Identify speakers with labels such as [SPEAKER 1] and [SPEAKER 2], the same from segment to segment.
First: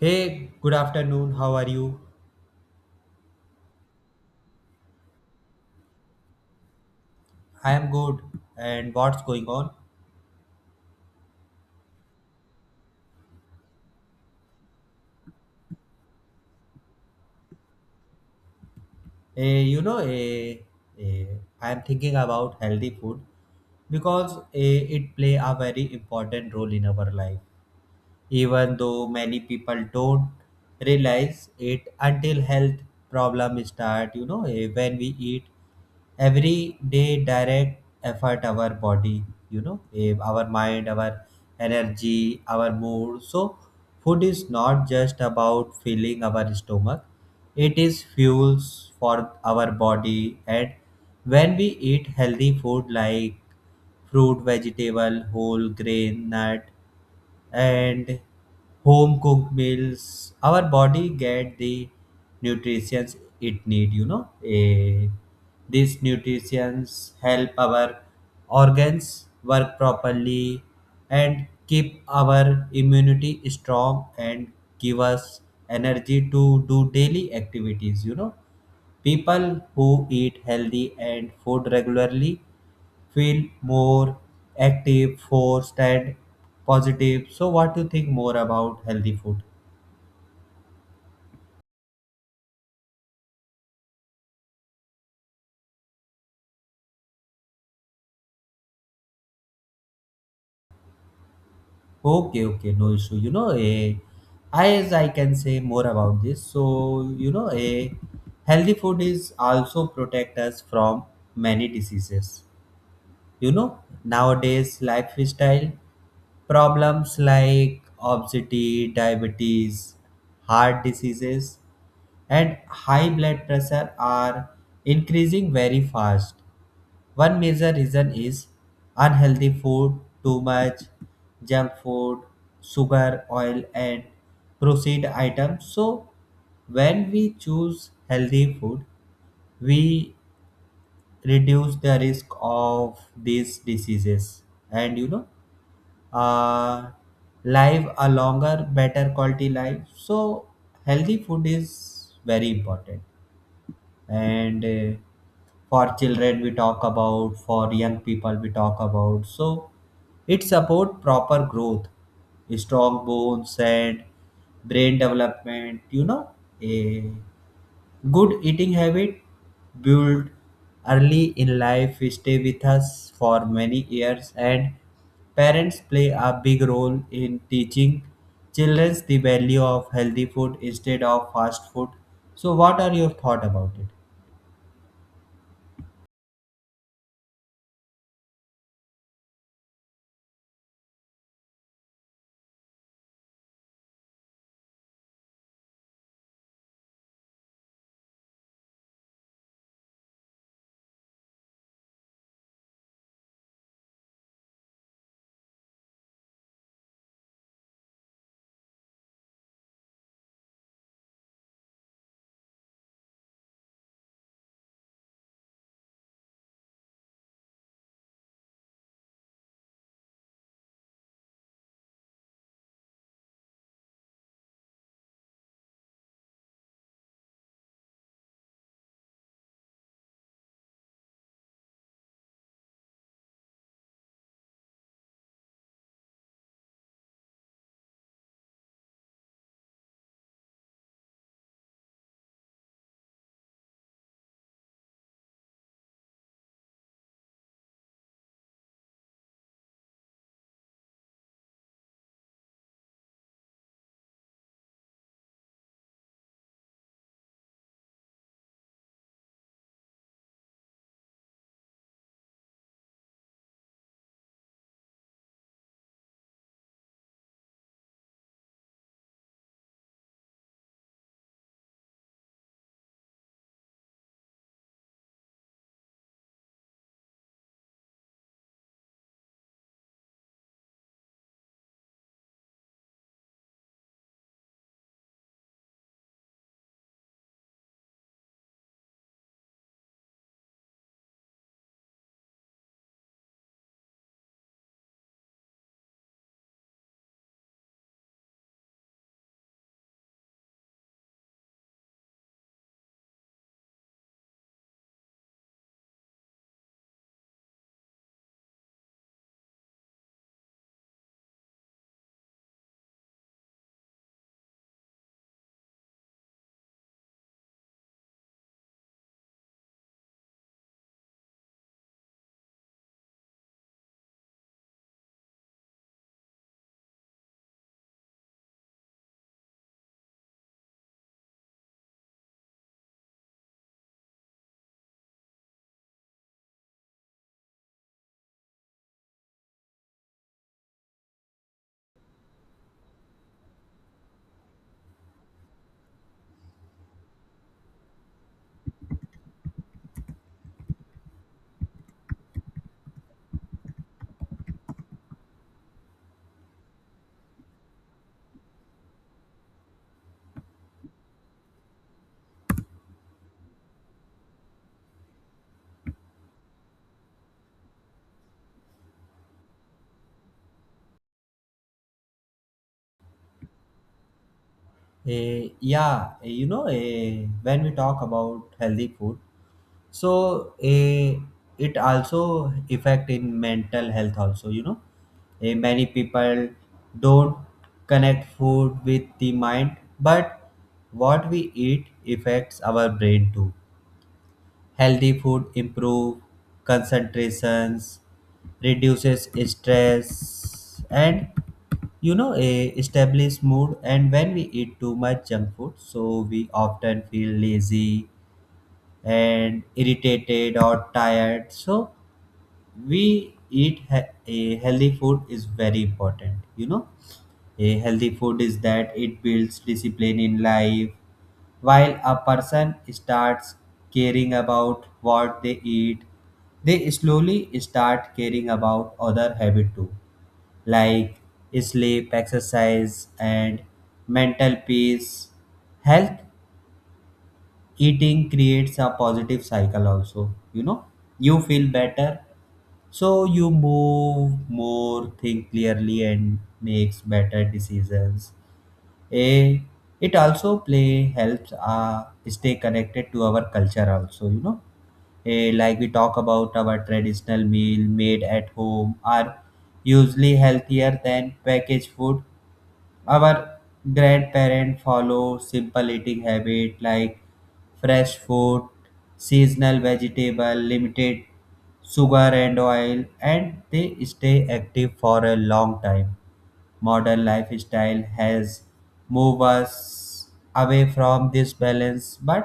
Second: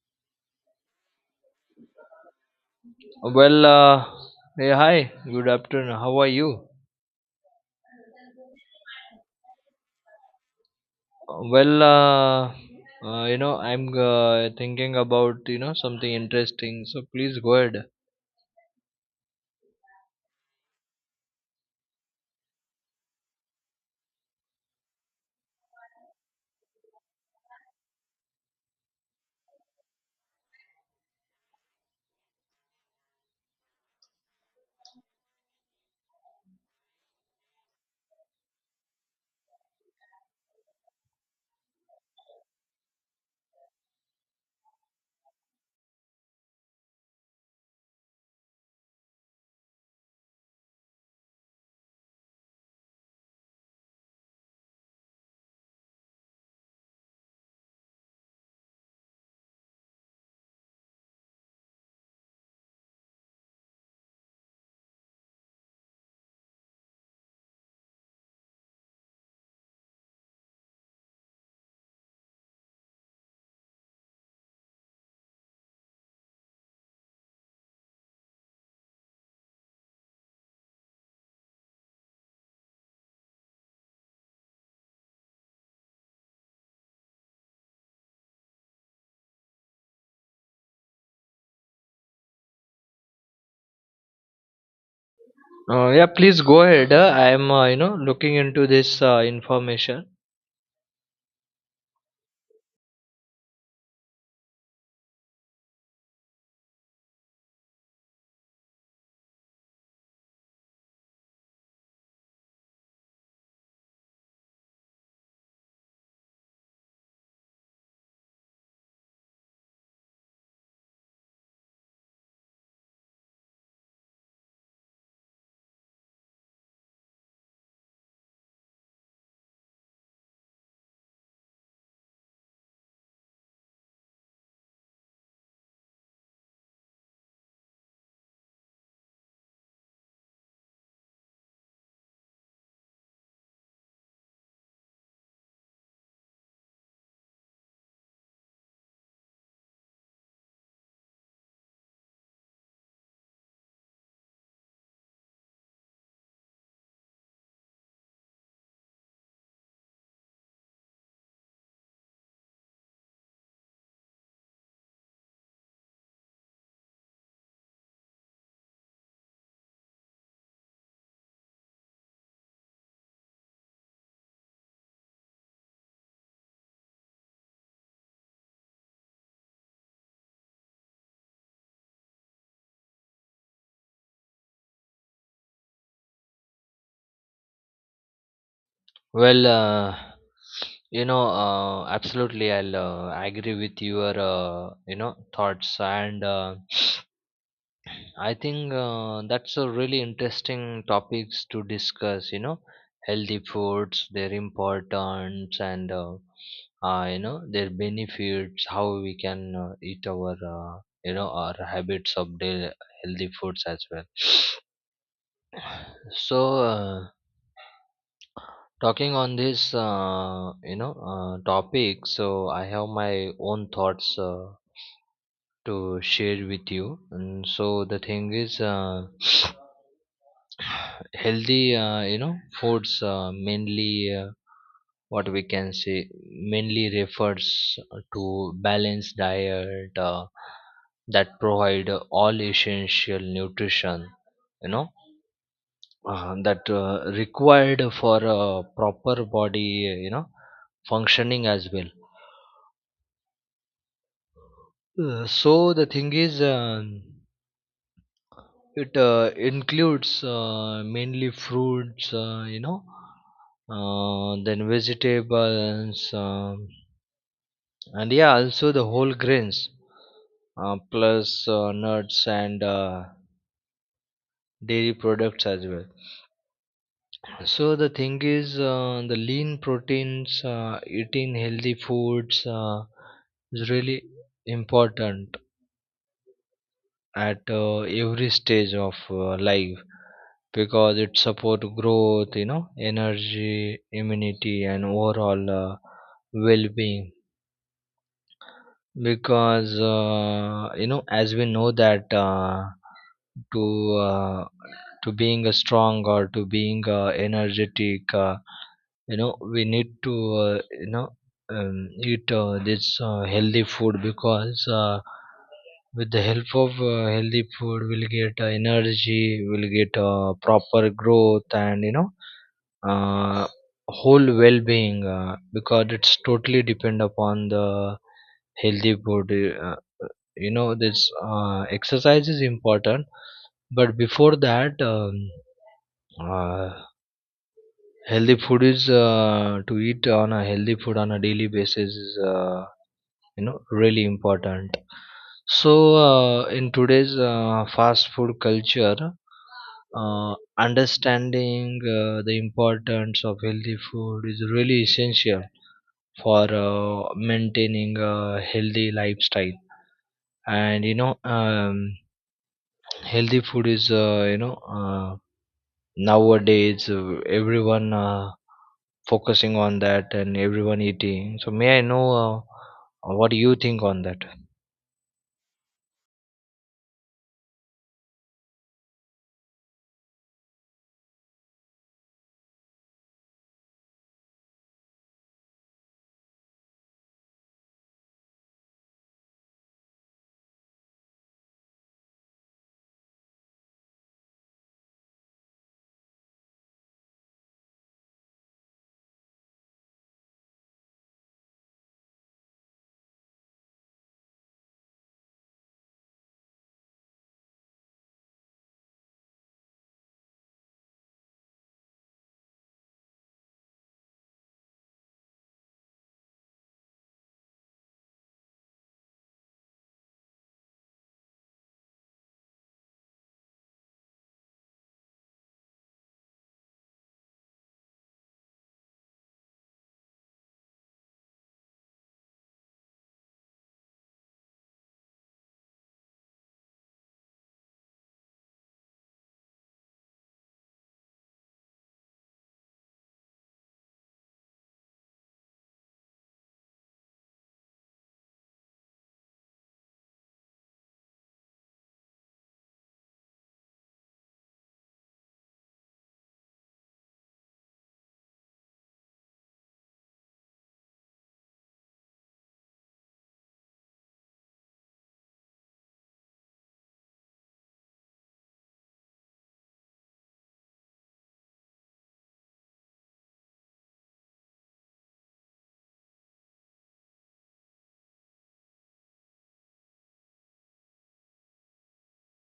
[SPEAKER 1] Hey, good afternoon. How are you?
[SPEAKER 2] Well, uh, hey, hi, good afternoon. How are you?
[SPEAKER 1] I am good. And what's going on?
[SPEAKER 2] Well, uh, I'm thinking about something interesting. So please go ahead.
[SPEAKER 1] Eh, you know, eh, eh, I am thinking about healthy food because it play a very important role in our life, even though many people don't realize it until health problems start, when we eat every day direct effort our body, our mind, our energy, our mood. So food is not just about filling our stomach, it is fuels for our body, and when we eat healthy food like fruit, vegetable, whole grain, nut, and home cooked meals, our body get the nutrition it need, these nutrients help our organs work properly and keep our immunity strong and give us energy to do daily activities. You know, people who eat healthy and food regularly feel more active, forced, and positive. So, what do you think more about healthy food?
[SPEAKER 2] Yeah, please go ahead. I'm looking into this information.
[SPEAKER 1] Okay, okay, no issue. As I can say more about this. So, you know, a healthy food is also protect us from many diseases. You know, nowadays lifestyle problems like obesity, diabetes, heart diseases and high blood pressure are increasing very fast. One major reason is unhealthy food, too much junk food, sugar, oil, and processed items. So, when we choose healthy food, we reduce the risk of these diseases and, uh, live a longer, better quality life. So, healthy food is very important, and for children we talk about, for young people we talk about, so it support proper growth, strong bones, and brain development. You know, a good eating habit built early in life stay with us for many years, and parents play a big role in teaching children the value of healthy food instead of fast food. So what are your thought about it?
[SPEAKER 2] Well, uh, absolutely, I'll agree with your thoughts and. I think that's a really interesting topics to discuss. You know, healthy foods, their importance, and their benefits. How we can eat our our habits of the healthy foods as well. So talking on this topic, so I have my own thoughts to share with you. And so the thing is, healthy, foods mainly what we can say mainly refers to balanced diet that provide all essential nutrition. You know, that required for a proper body, you know, functioning as well. So the thing is. It includes mainly fruits, then vegetables, and yeah, also the whole grains, plus nuts and dairy products as well. So the thing is, the lean proteins, eating healthy foods is really important at every stage of life, because it support growth, you know, energy, immunity, and overall well-being, because as we know that to uh, to being a strong or to being energetic, we need to uh, you know eat this healthy food, because with the help of healthy food, we'll get energy, we'll get proper growth, and uh, whole well-being, because it's totally depend upon the healthy food. uh, this exercise is important, but before that uh, healthy food is, to eat on a healthy food on a daily basis is really important. So in today's fast food culture, understanding the importance of healthy food is really essential for maintaining a healthy lifestyle. And healthy food is nowadays everyone focusing on that and everyone eating. So may I know what do you think on that?
[SPEAKER 1] When we talk about healthy food, so it also affect in mental health also, you know. Many people don't connect food with the mind, but what we eat affects our brain too. Healthy food improve concentrations, reduces stress, and you know a established mood. And when we eat too much junk food, so we often feel lazy and irritated or tired, so we eat a healthy food is very important. You know, a healthy food is that it builds discipline in life. While a person starts caring about what they eat, they slowly start caring about other habits too, like sleep, exercise, and mental peace. Health eating creates a positive cycle also. You know, you feel better, so you move more, think clearly, and makes better decisions. A it also play helps stay connected to our culture also. Like we talk about, our traditional meal made at home are usually healthier than packaged food. Our grandparents follow simple eating habit like fresh food, seasonal vegetable, limited sugar and oil, and they stay active for a long time. Modern lifestyle has moved us away from this balance, but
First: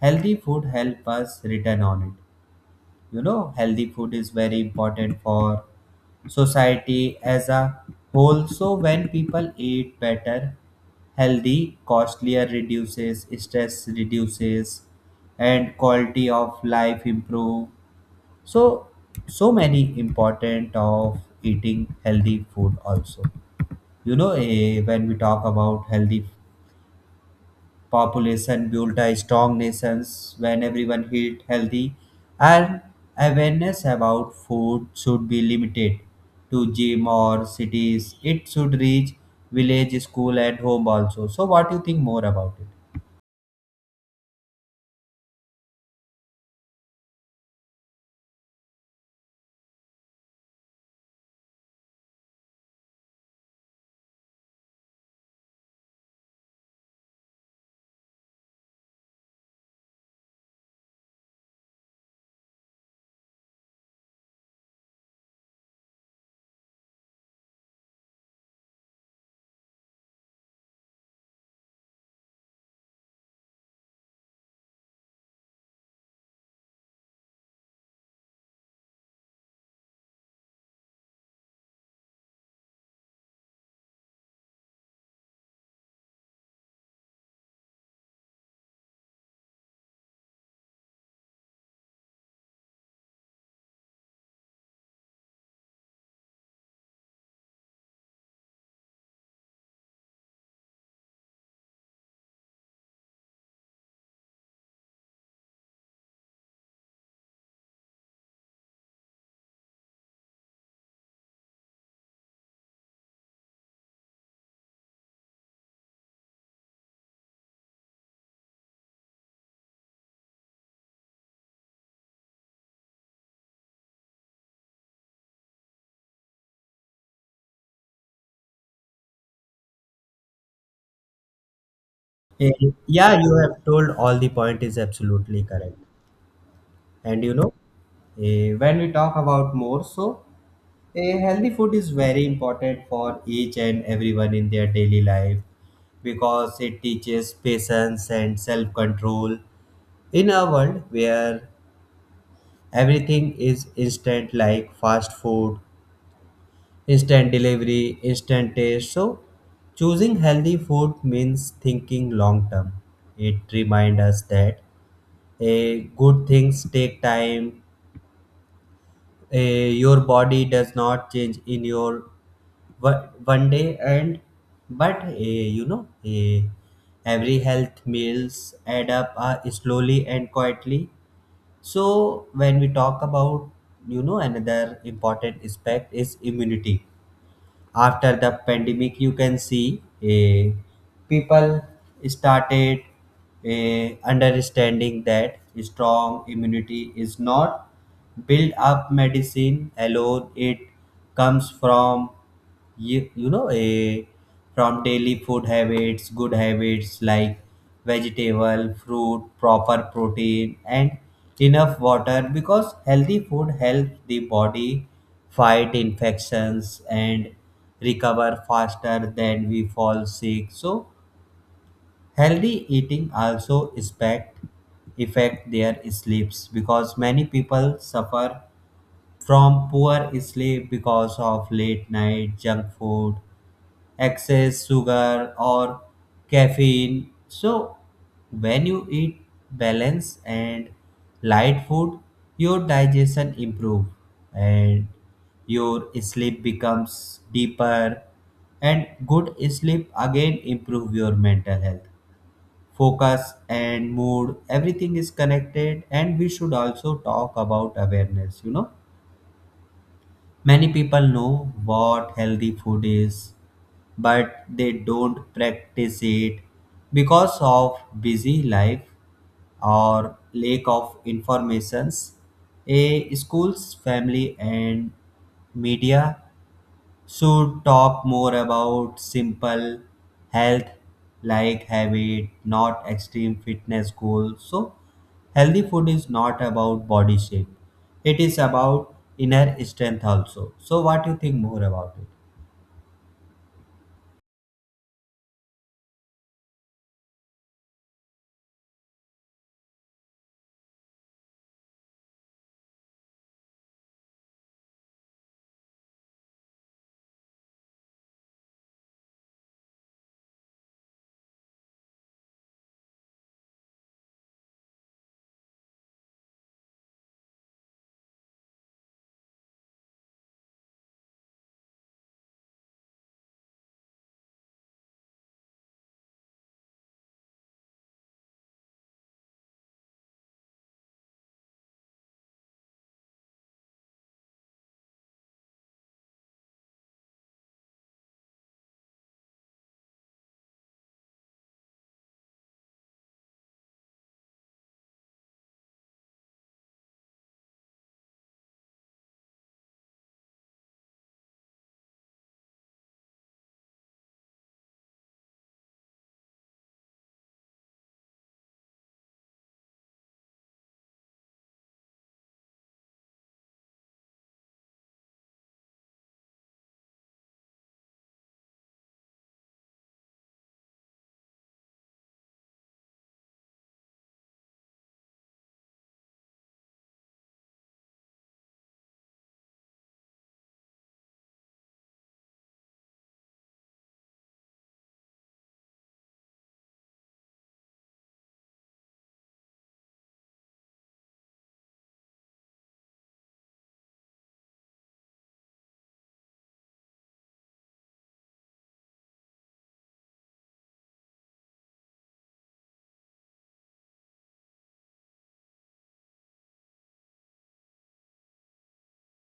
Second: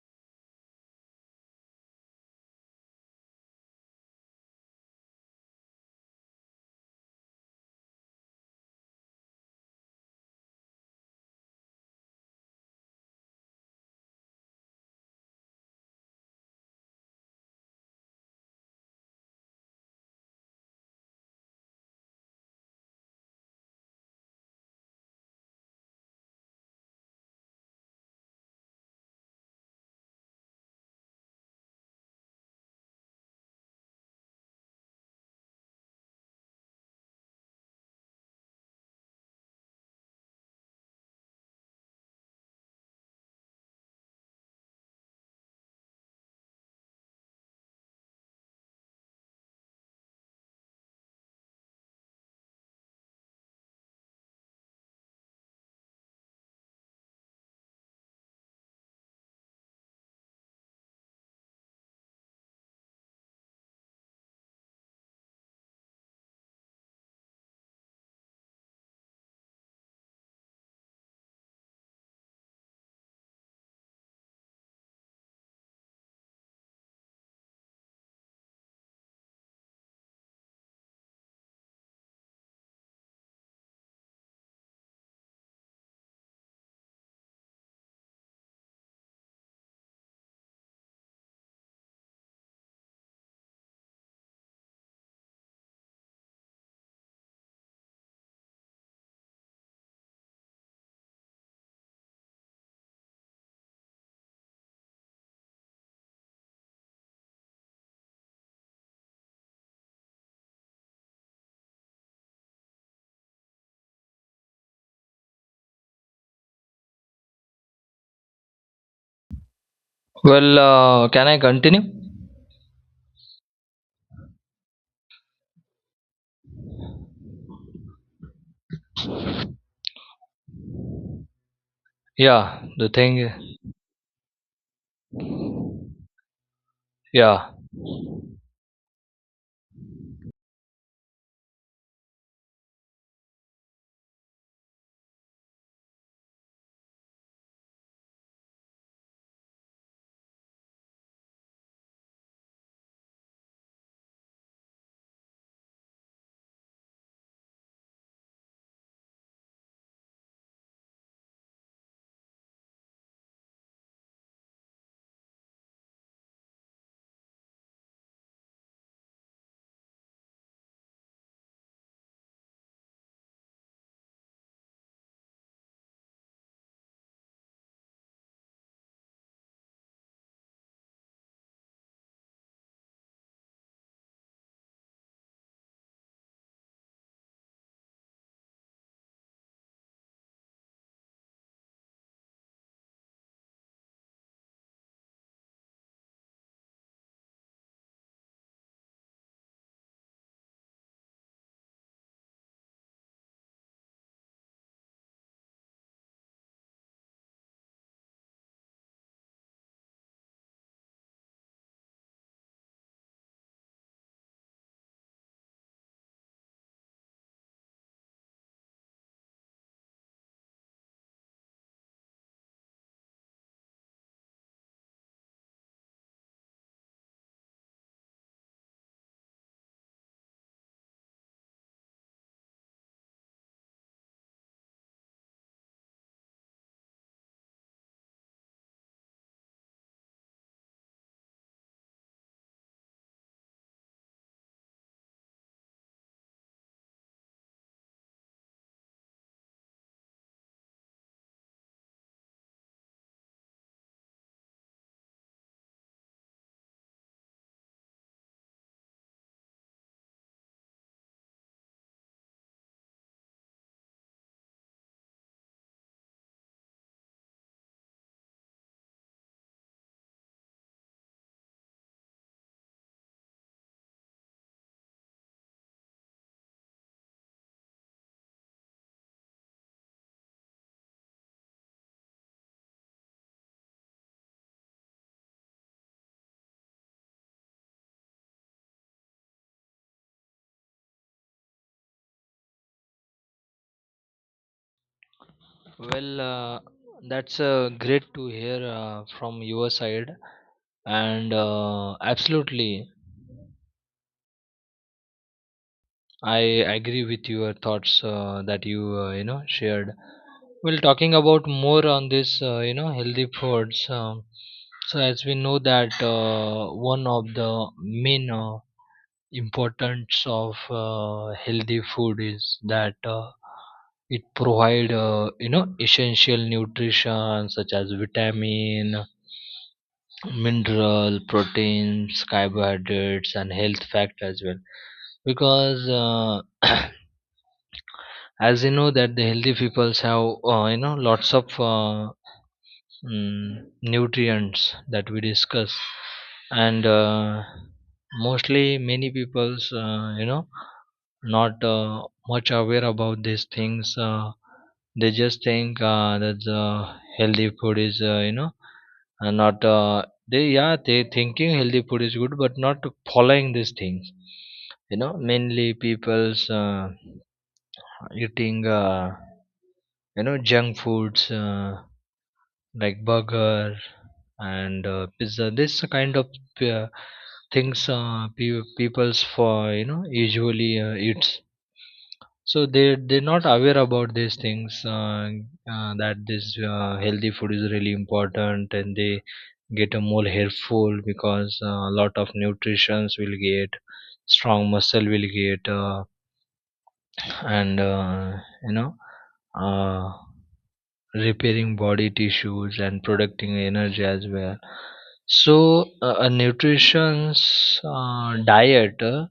[SPEAKER 1] healthy food help us return on it. You know, healthy food is very important for society as a whole. So when people eat better, healthy, costlier reduces, stress reduces, and quality of life improve. So so many important of eating healthy food also. When we talk about healthy population, build a strong nations when everyone eat healthy, and awareness about food should be limited to gym or cities. It should reach village, school, and home also. So, what do you think more about it?
[SPEAKER 2] Can I continue? Yeah, the
[SPEAKER 1] Yeah, you
[SPEAKER 2] thing.
[SPEAKER 1] have told all the point is absolutely correct. And you know,
[SPEAKER 2] Yeah.
[SPEAKER 1] eh, when we talk about more, so a healthy food is very important for each and everyone in their daily life because it teaches patience and self control. In a world where everything is instant, like fast food, instant delivery, instant taste, so choosing healthy food means thinking long term. It reminds us that a good things take time. Your body does not change in your one day, and but every health meals add up slowly and quietly. So when we talk about, you know, another important aspect is immunity. After the pandemic, you can see, people started understanding that strong immunity is not built up medicine alone, it comes from you know, a from daily food habits, good habits like vegetable, fruit, proper protein, and enough water, because healthy food helps the body fight infections and recover faster than we fall sick. So healthy eating also expect affect their sleeps, because many people suffer from poor sleep because of late night junk food, excess sugar, or caffeine. So, when you eat balanced and light food, your digestion improve and your sleep becomes deeper, and good sleep again improve your mental health, focus, and mood. Everything is connected, and we should also talk about awareness. You know, many people know what healthy food is, but they don't practice it because of busy life or lack of informations. A school's, family, and media should talk more about simple health like habit, not extreme fitness goals. So healthy food is not about body shape, it is about inner strength also. So what do you think more about it?
[SPEAKER 2] Well, uh, that's great to hear from your side, and absolutely, I agree with your thoughts that you you know shared. Well, talking about more on this, healthy foods. So as we know that one of the main importance of healthy food is that it provide essential nutrition such as vitamin, mineral, proteins, carbohydrates, and health fact as well, because as you know that the healthy peoples have lots of nutrients that we discuss. And mostly many peoples not much aware about these things. They just think that healthy food is not. They, yeah, they thinking healthy food is good, but not following these things. You know, mainly people's eating, junk foods like burger and pizza. This kind of uh, things people's for, you know, usually eats. So they're not aware about these things that this healthy food is really important, and they get a more helpful, because a lot of nutritions will get, strong muscle will get and you know uh, repairing body tissues and producing energy as well. So a nutrition's diet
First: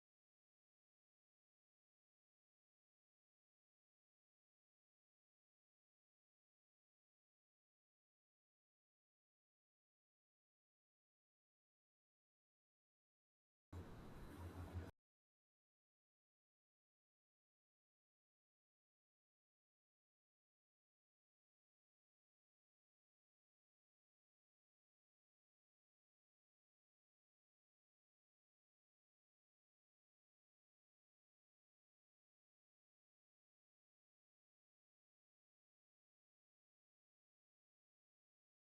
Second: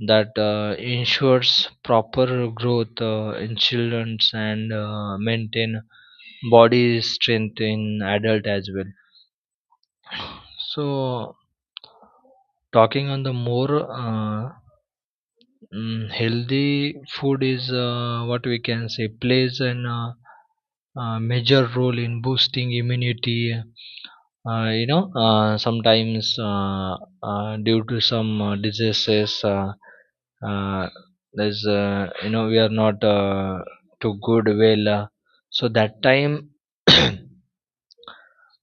[SPEAKER 2] that ensures proper growth in children and maintain body strength in adult as well. So talking on the more, healthy food is what we can say plays an major role in boosting immunity. Sometimes due to some diseases, uh, there's you know we are not too good well, so that time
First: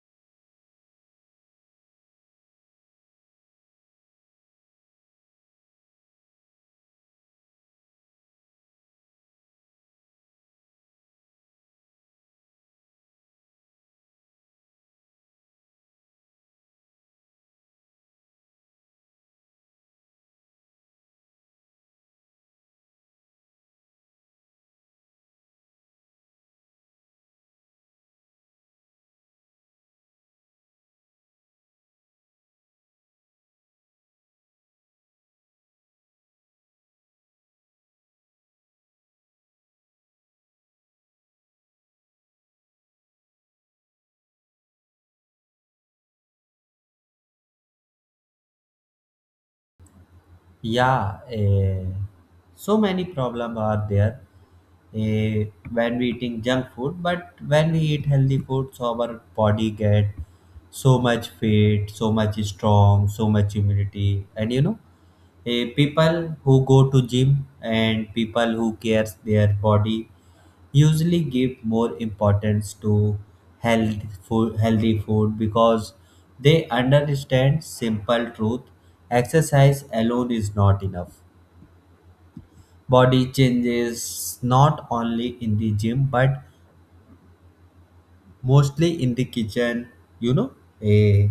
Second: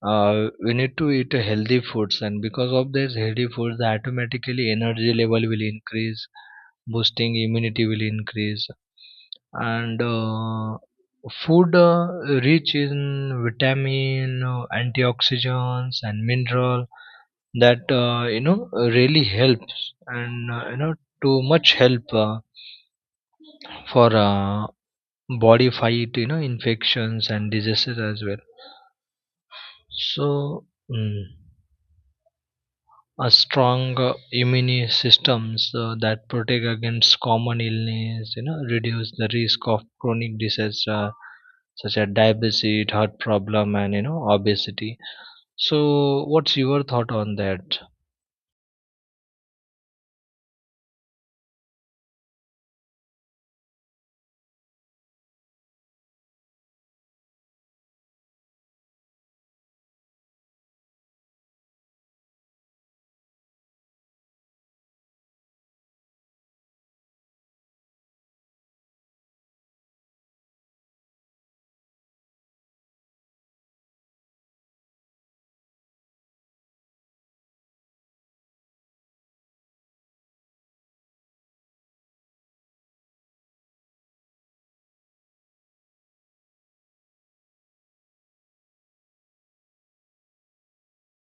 [SPEAKER 2] we need to eat healthy foods, and because of this healthy foods the automatically energy level will increase, boosting immunity will increase. And food rich in vitamin, antioxidants, and mineral, that really helps, and too much help for body fight, you know, infections and diseases as well. So a strong immune systems that protect against common illness, you know, reduce the risk of chronic diseases such as diabetes, heart problem, and you know obesity. So what's your thought on that?
[SPEAKER 1] Yeah, so many problems are there eh, when we eating junk food, but when we eat healthy food, so our body get so much fit, so much strong, so much immunity. And you know, people who go to gym and people who cares their body usually give more importance to health food, healthy food, because they understand simple truth. Exercise alone is not enough. Body changes not only in the gym, but mostly in the kitchen. you know eh,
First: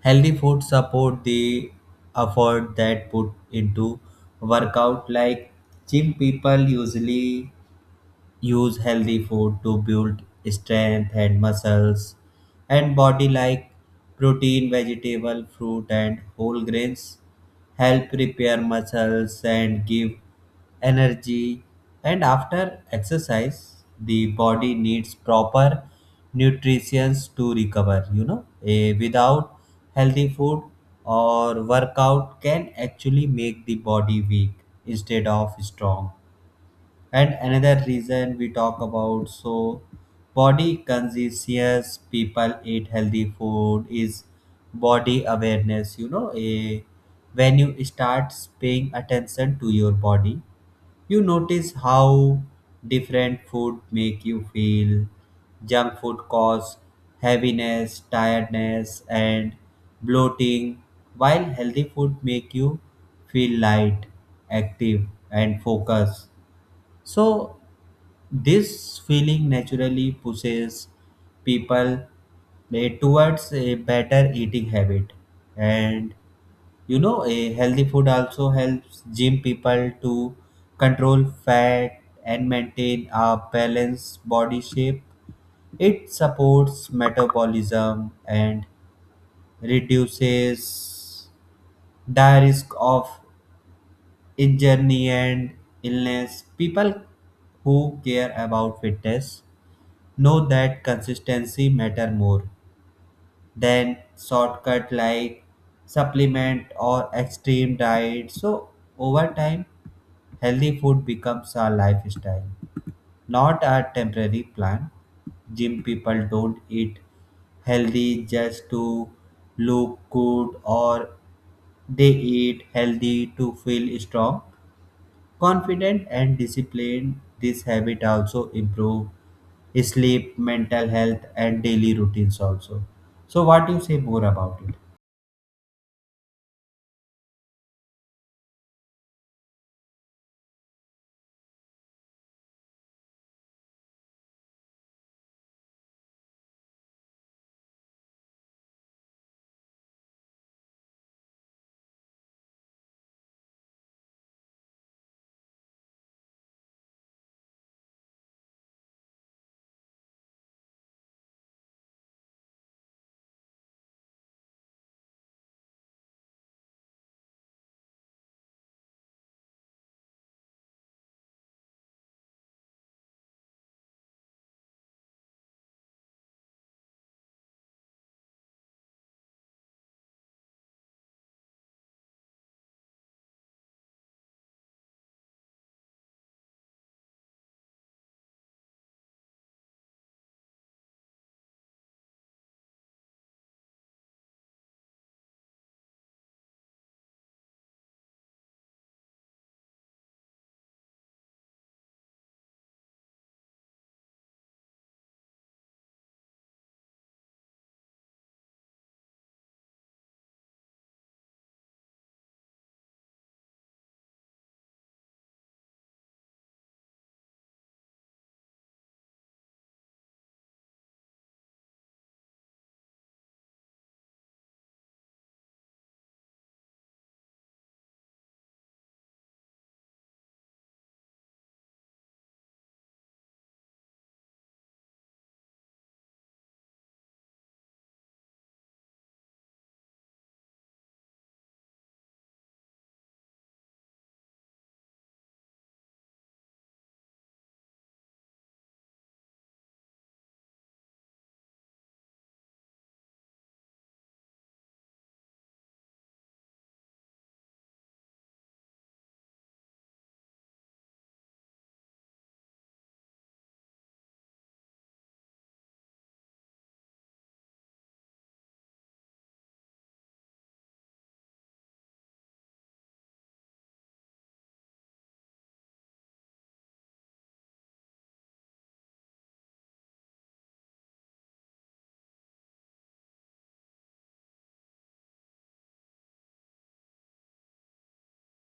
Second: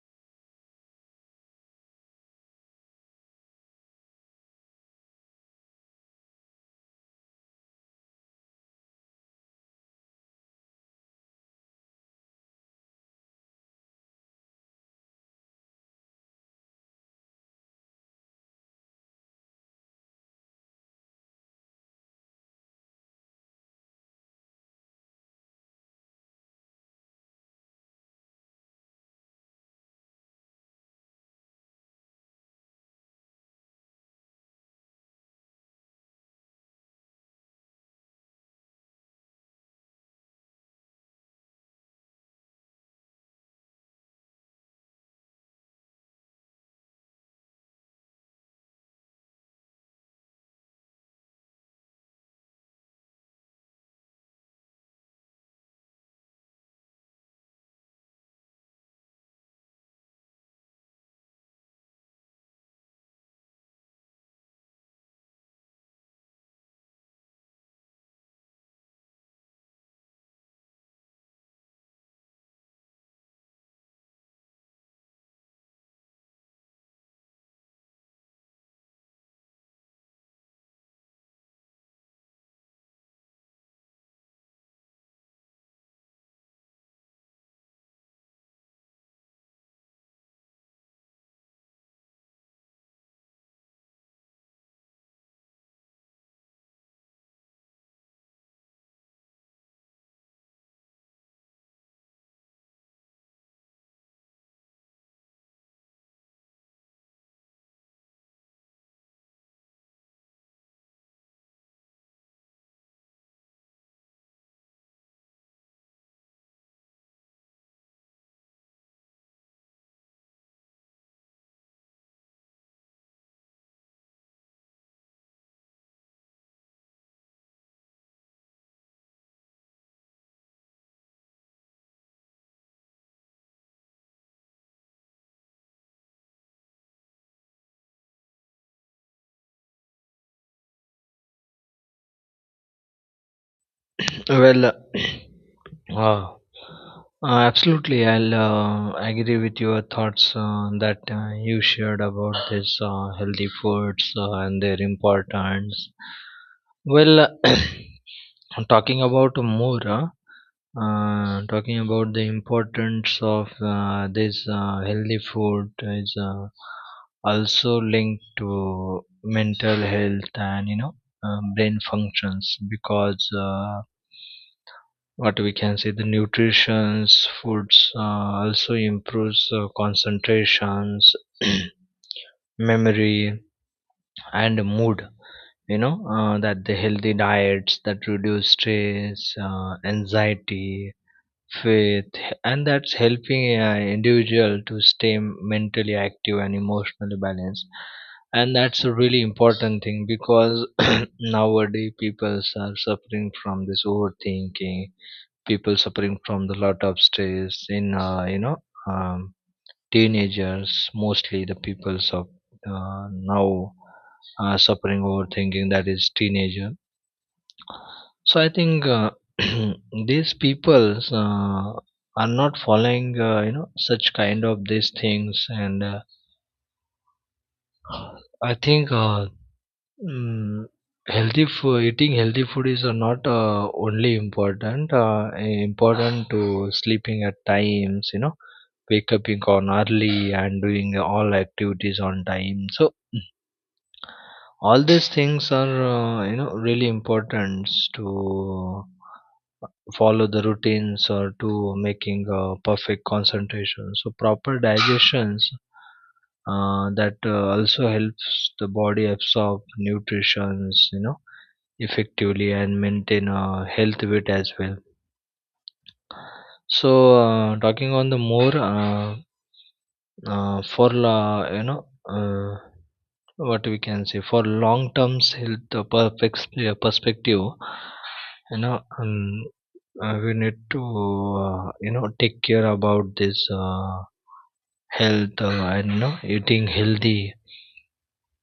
[SPEAKER 1] Healthy food support the effort that put into workout. Like gym people usually use healthy food to build strength and muscles and body, like protein, vegetable, fruit, and whole grains help repair muscles and give energy. And after exercise, the body needs proper nutrition to recover. Without healthy food or workout can actually make the body weak instead of strong. And another reason we talk about, so body conscious people eat healthy food is body awareness. You know, a when you start paying attention to your body, you notice how different food make you feel. Junk food cause heaviness, tiredness, and bloating, while healthy food make you feel light, active, and focused. So this feeling naturally pushes people towards a better eating habit. And you know, a healthy food also helps gym people to control fat and maintain a balanced body shape. It supports metabolism and reduces the risk of injury and illness. People who care about fitness know that consistency matter more than shortcut like supplement or extreme diet. So over time, healthy food becomes a lifestyle, not a temporary plan. Gym people don't eat healthy just to look good, or they eat healthy to feel strong, confident, and disciplined. This habit also improve sleep, mental health, and daily routines also. So, what you say more about it?
[SPEAKER 2] Well, Uh, absolutely, I'll agree with your thoughts that you shared about this healthy foods and their importance. Well, talking about more, talking about the importance of this healthy food is also linked to mental health and brain functions because. What we can say the nutritions foods also improves concentrations, memory, and mood. You know that the healthy diets that reduce stress, anxiety, faith, and that's helping individual to stay mentally active and emotionally balanced. And that's a really important thing, because nowadays people are suffering from this overthinking, people suffering from the lot of stress in um, teenagers, mostly the peoples of now suffering overthinking, that is teenager. So I think these peoples are not following such kind of these things. And I think mm, healthy food, eating healthy food is not only important important to sleeping at times, you know, wake up in on early and doing all activities on time. So all these things are really important to follow the routines or to making a perfect concentration. So proper digestions that also helps the body absorb nutritions, you know, effectively, and maintain a health weight as well. So talking on the more, for la you know uh, what we can say for long term health perfect perspective, you know um, we need to take care about this health, and you know eating healthy,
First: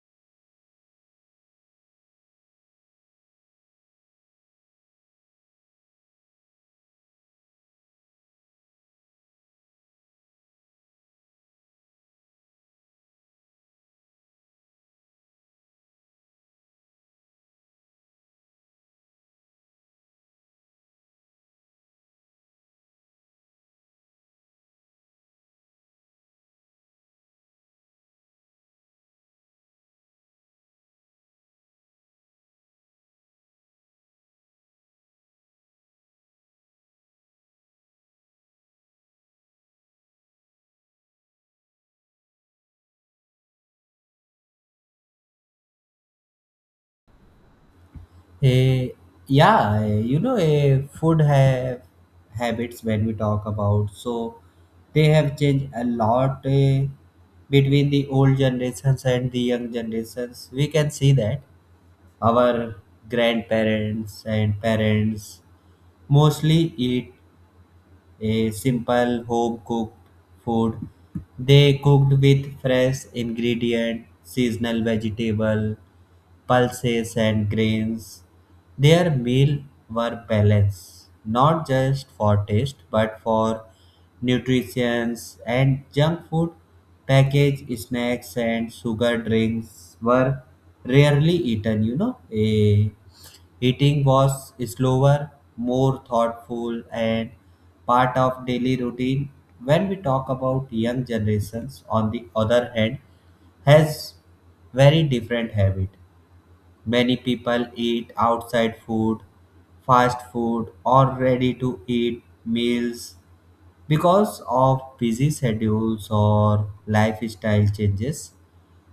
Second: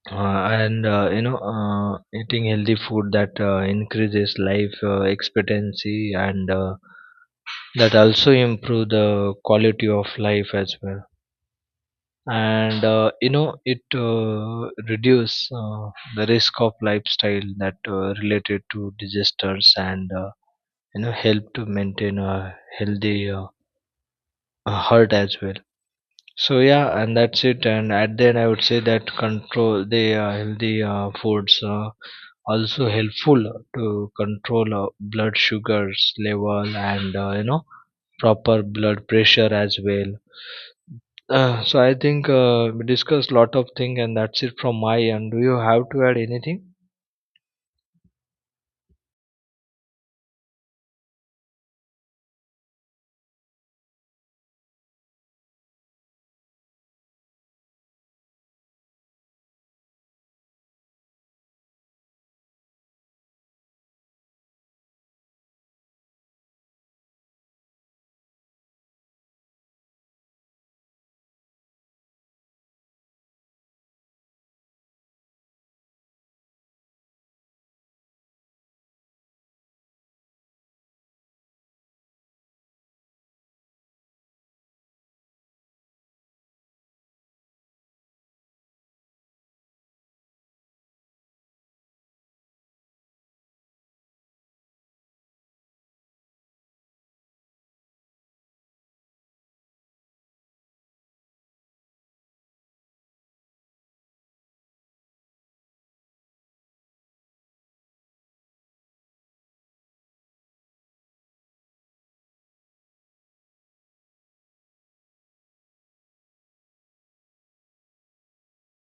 [SPEAKER 2] and you know eating healthy food that increases life expectancy, and that also improve the quality of life as well. And it reduce the risk of lifestyle that related to disasters, and help to maintain a healthy heart as well. So yeah, and that's it, and at the end I would say that control the healthy foods also helpful to control blood sugars level and proper blood pressure as well. So I think we discussed lot of things, and that's it from my end. Do you have to add anything?
[SPEAKER 1] Eh, Food have habits when we talk about. So they have changed a lot between the old generations and the young generations. We can see that our grandparents and parents mostly eat a simple home cooked food. They cooked with fresh ingredient, seasonal vegetable, pulses, and grains. Their meal were balanced, not just for taste but for nutrition. And junk food, packaged snacks, and sugar drinks were rarely eaten. Eating was slower, more thoughtful, and part of daily routine. When we talk about young generations, on the other hand, has very different habit. Many people eat outside food, fast food, or ready to eat meals because of busy schedules or lifestyle changes.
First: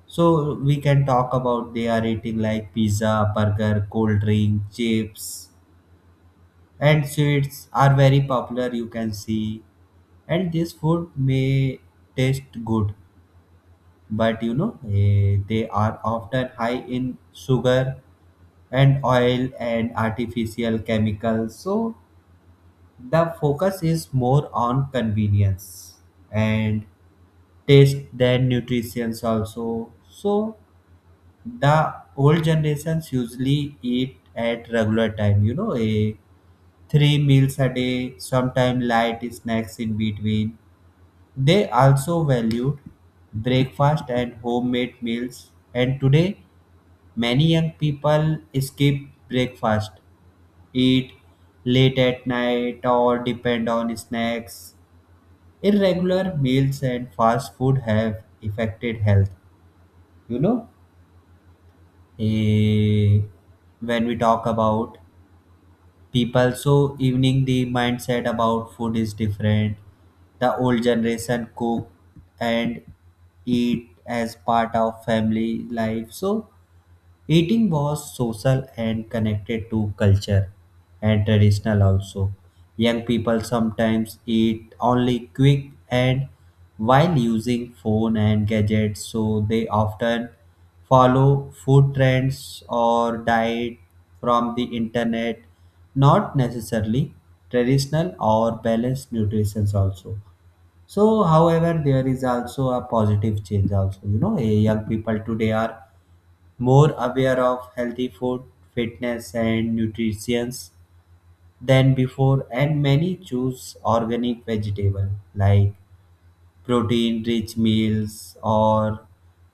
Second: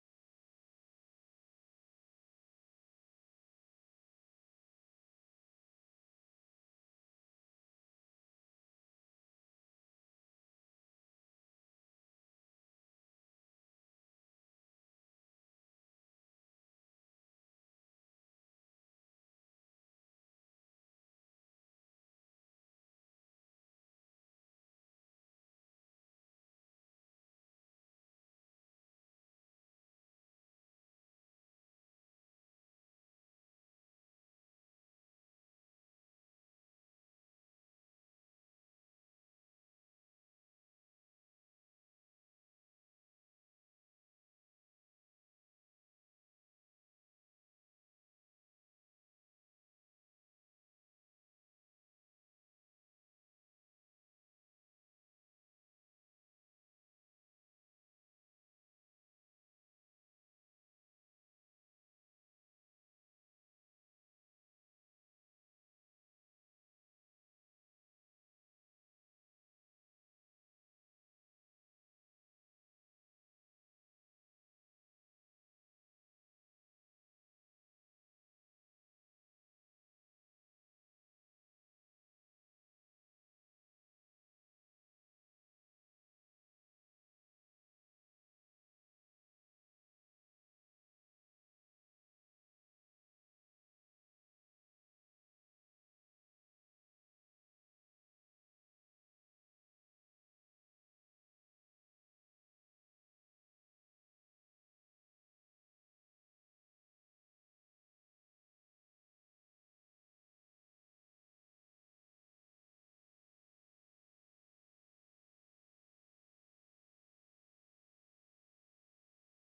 [SPEAKER 1] So, we can talk about, they are eating like pizza, burger, cold drink, chips, and sweets are very popular, you can see. And this food may taste good, but you know, they are often high in sugar and oil and artificial chemicals. So the focus is more on convenience and taste than nutrition also. So the old generations usually eat at regular time, you know, a three meals a day, sometimes light snacks in between. They also valued breakfast and homemade meals, and today many young people skip breakfast, eat late at night, or depend on snacks. Irregular meals and fast food have affected health. You know, Eh, when we talk about people, so evening the mindset about food is different. The old generation cook and eat as part of family life. So eating was social and connected to culture and traditional also. Young people sometimes eat only quick and while using phone and gadgets, so they often follow food trends or diet from the internet, not necessarily traditional or balanced nutrition also. So however, there is also a positive change also. You know, young people today are more aware of healthy food, fitness, and nutrition than before, and many choose organic vegetable, like protein rich meals, or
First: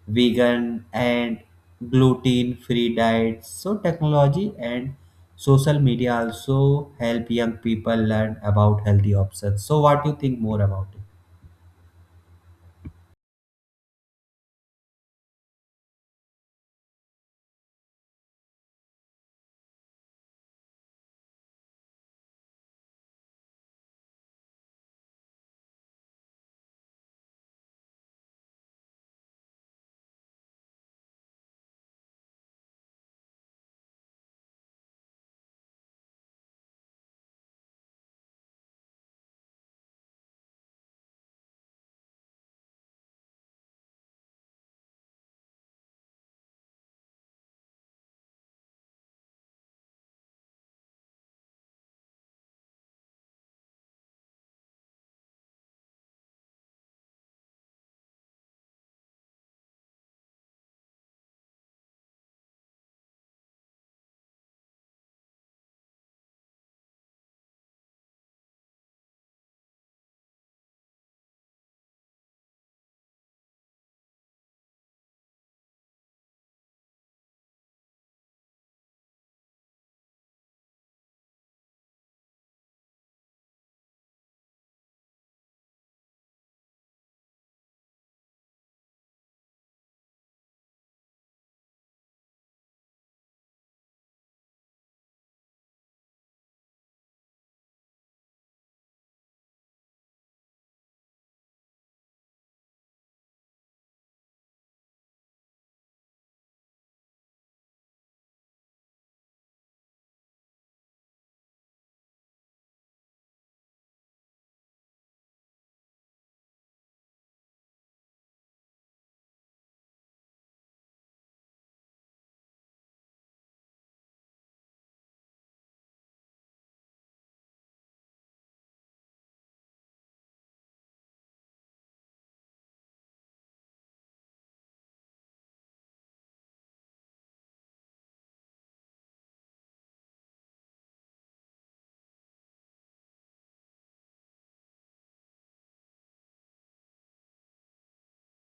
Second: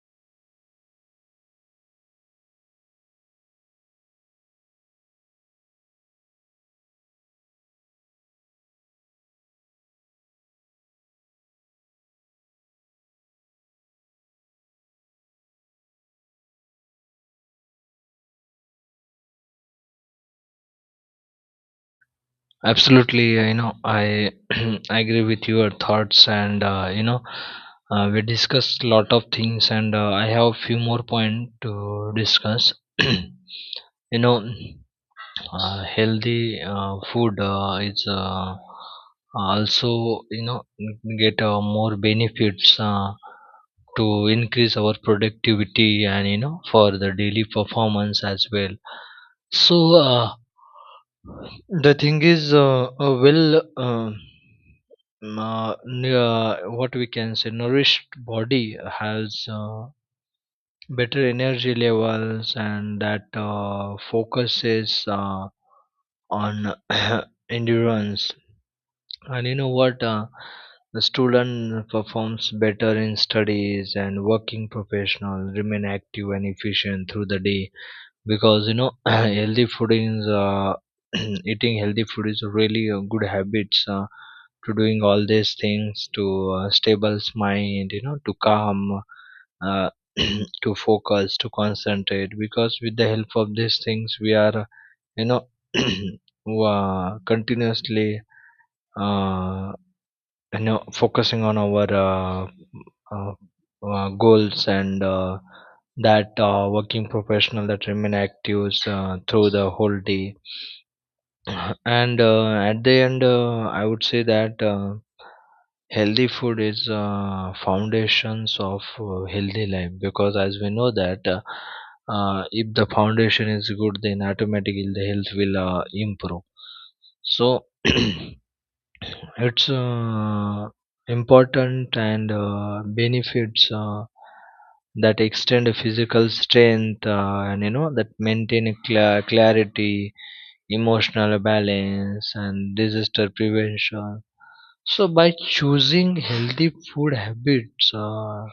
[SPEAKER 1] vegan and gluten free diets. So, technology and social media also help young people learn about healthy options. So, what do you think more about it?
[SPEAKER 2] Absolutely, I I agree with your thoughts, and we discussed lot of things, and I have few more points to discuss. You know, healthy food is also, you know, get more benefits to increase our productivity, and you know for the daily performance as well. So the thing is, what we can say nourished body has better energy levels, and that focuses on endurance. And you know what, the student performs better in studies, and working professionals remain active and efficient through the day, because you know healthy food is eating healthy food is really a good habits, to doing all these things to stable mind, you know, to calm, uh, to focus, to concentrate, because with the help of these things, we are, you know, continuously uh, focusing on our uh, goals, and that working professional that remain active through the whole day. And at the end, I would say that healthy food is foundations of healthy life, because as we know that if the foundation is good, then automatically the health will improve. So it's uh, important, and benefits that extend physical strength, and you know that maintain clarity, emotional balance, and disaster prevention. So by choosing healthy food habits, uh,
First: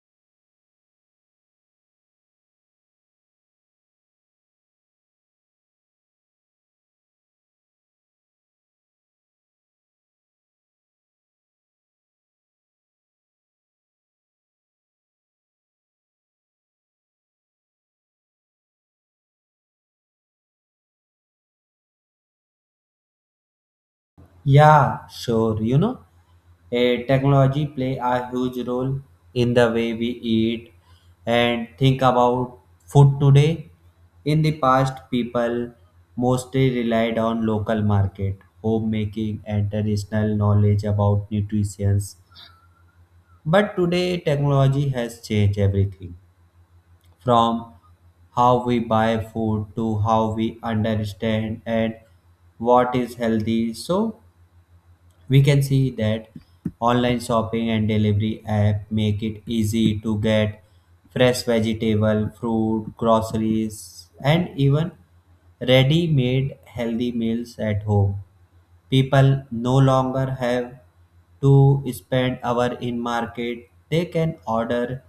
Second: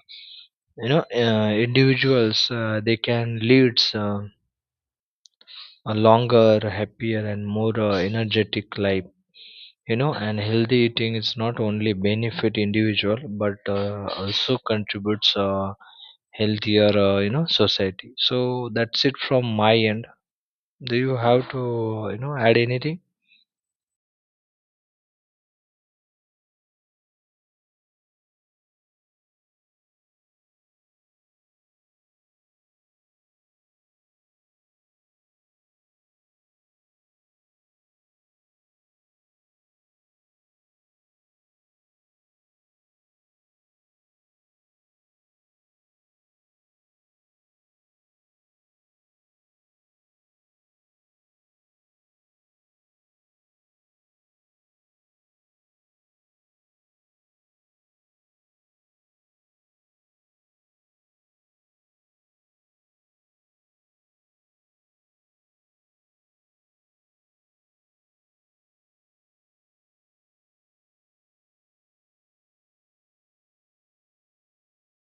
[SPEAKER 2] you know uh, individuals, they can lead a longer, happier, and more energetic life, you know. And healthy eating is not only benefit individual, but also contributes healthier, society. So that's it from my end. Do you have to, you know, add anything?
[SPEAKER 1] Yeah, sure. You know, a technology play a huge role in the way we eat and think about food today. In the past, people mostly relied on local market, homemaking, and traditional knowledge about nutrition. But today, technology has changed everything from how we buy food to how we understand and what is healthy. So, we can see that online shopping and delivery app make it easy to get fresh vegetable, fruit, groceries, and even ready-made healthy meals at home. People no longer have to spend hour in market. They can order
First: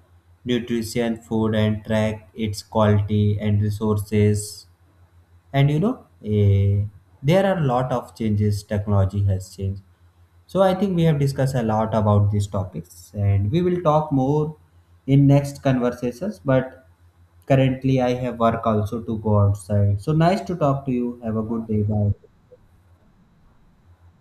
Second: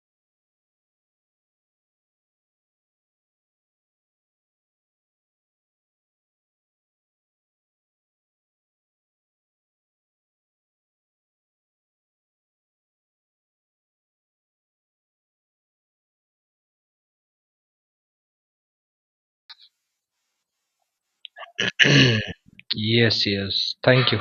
[SPEAKER 1] nutrition food and track its quality and resources. And you know, there are a lot of changes technology has changed. So I think we have discussed a lot about these topics, and we will talk more in next conversations, but currently I have work also to go outside. So nice to talk to you. Have a good day. Bye.
[SPEAKER 2] Yes, yes. Thank you.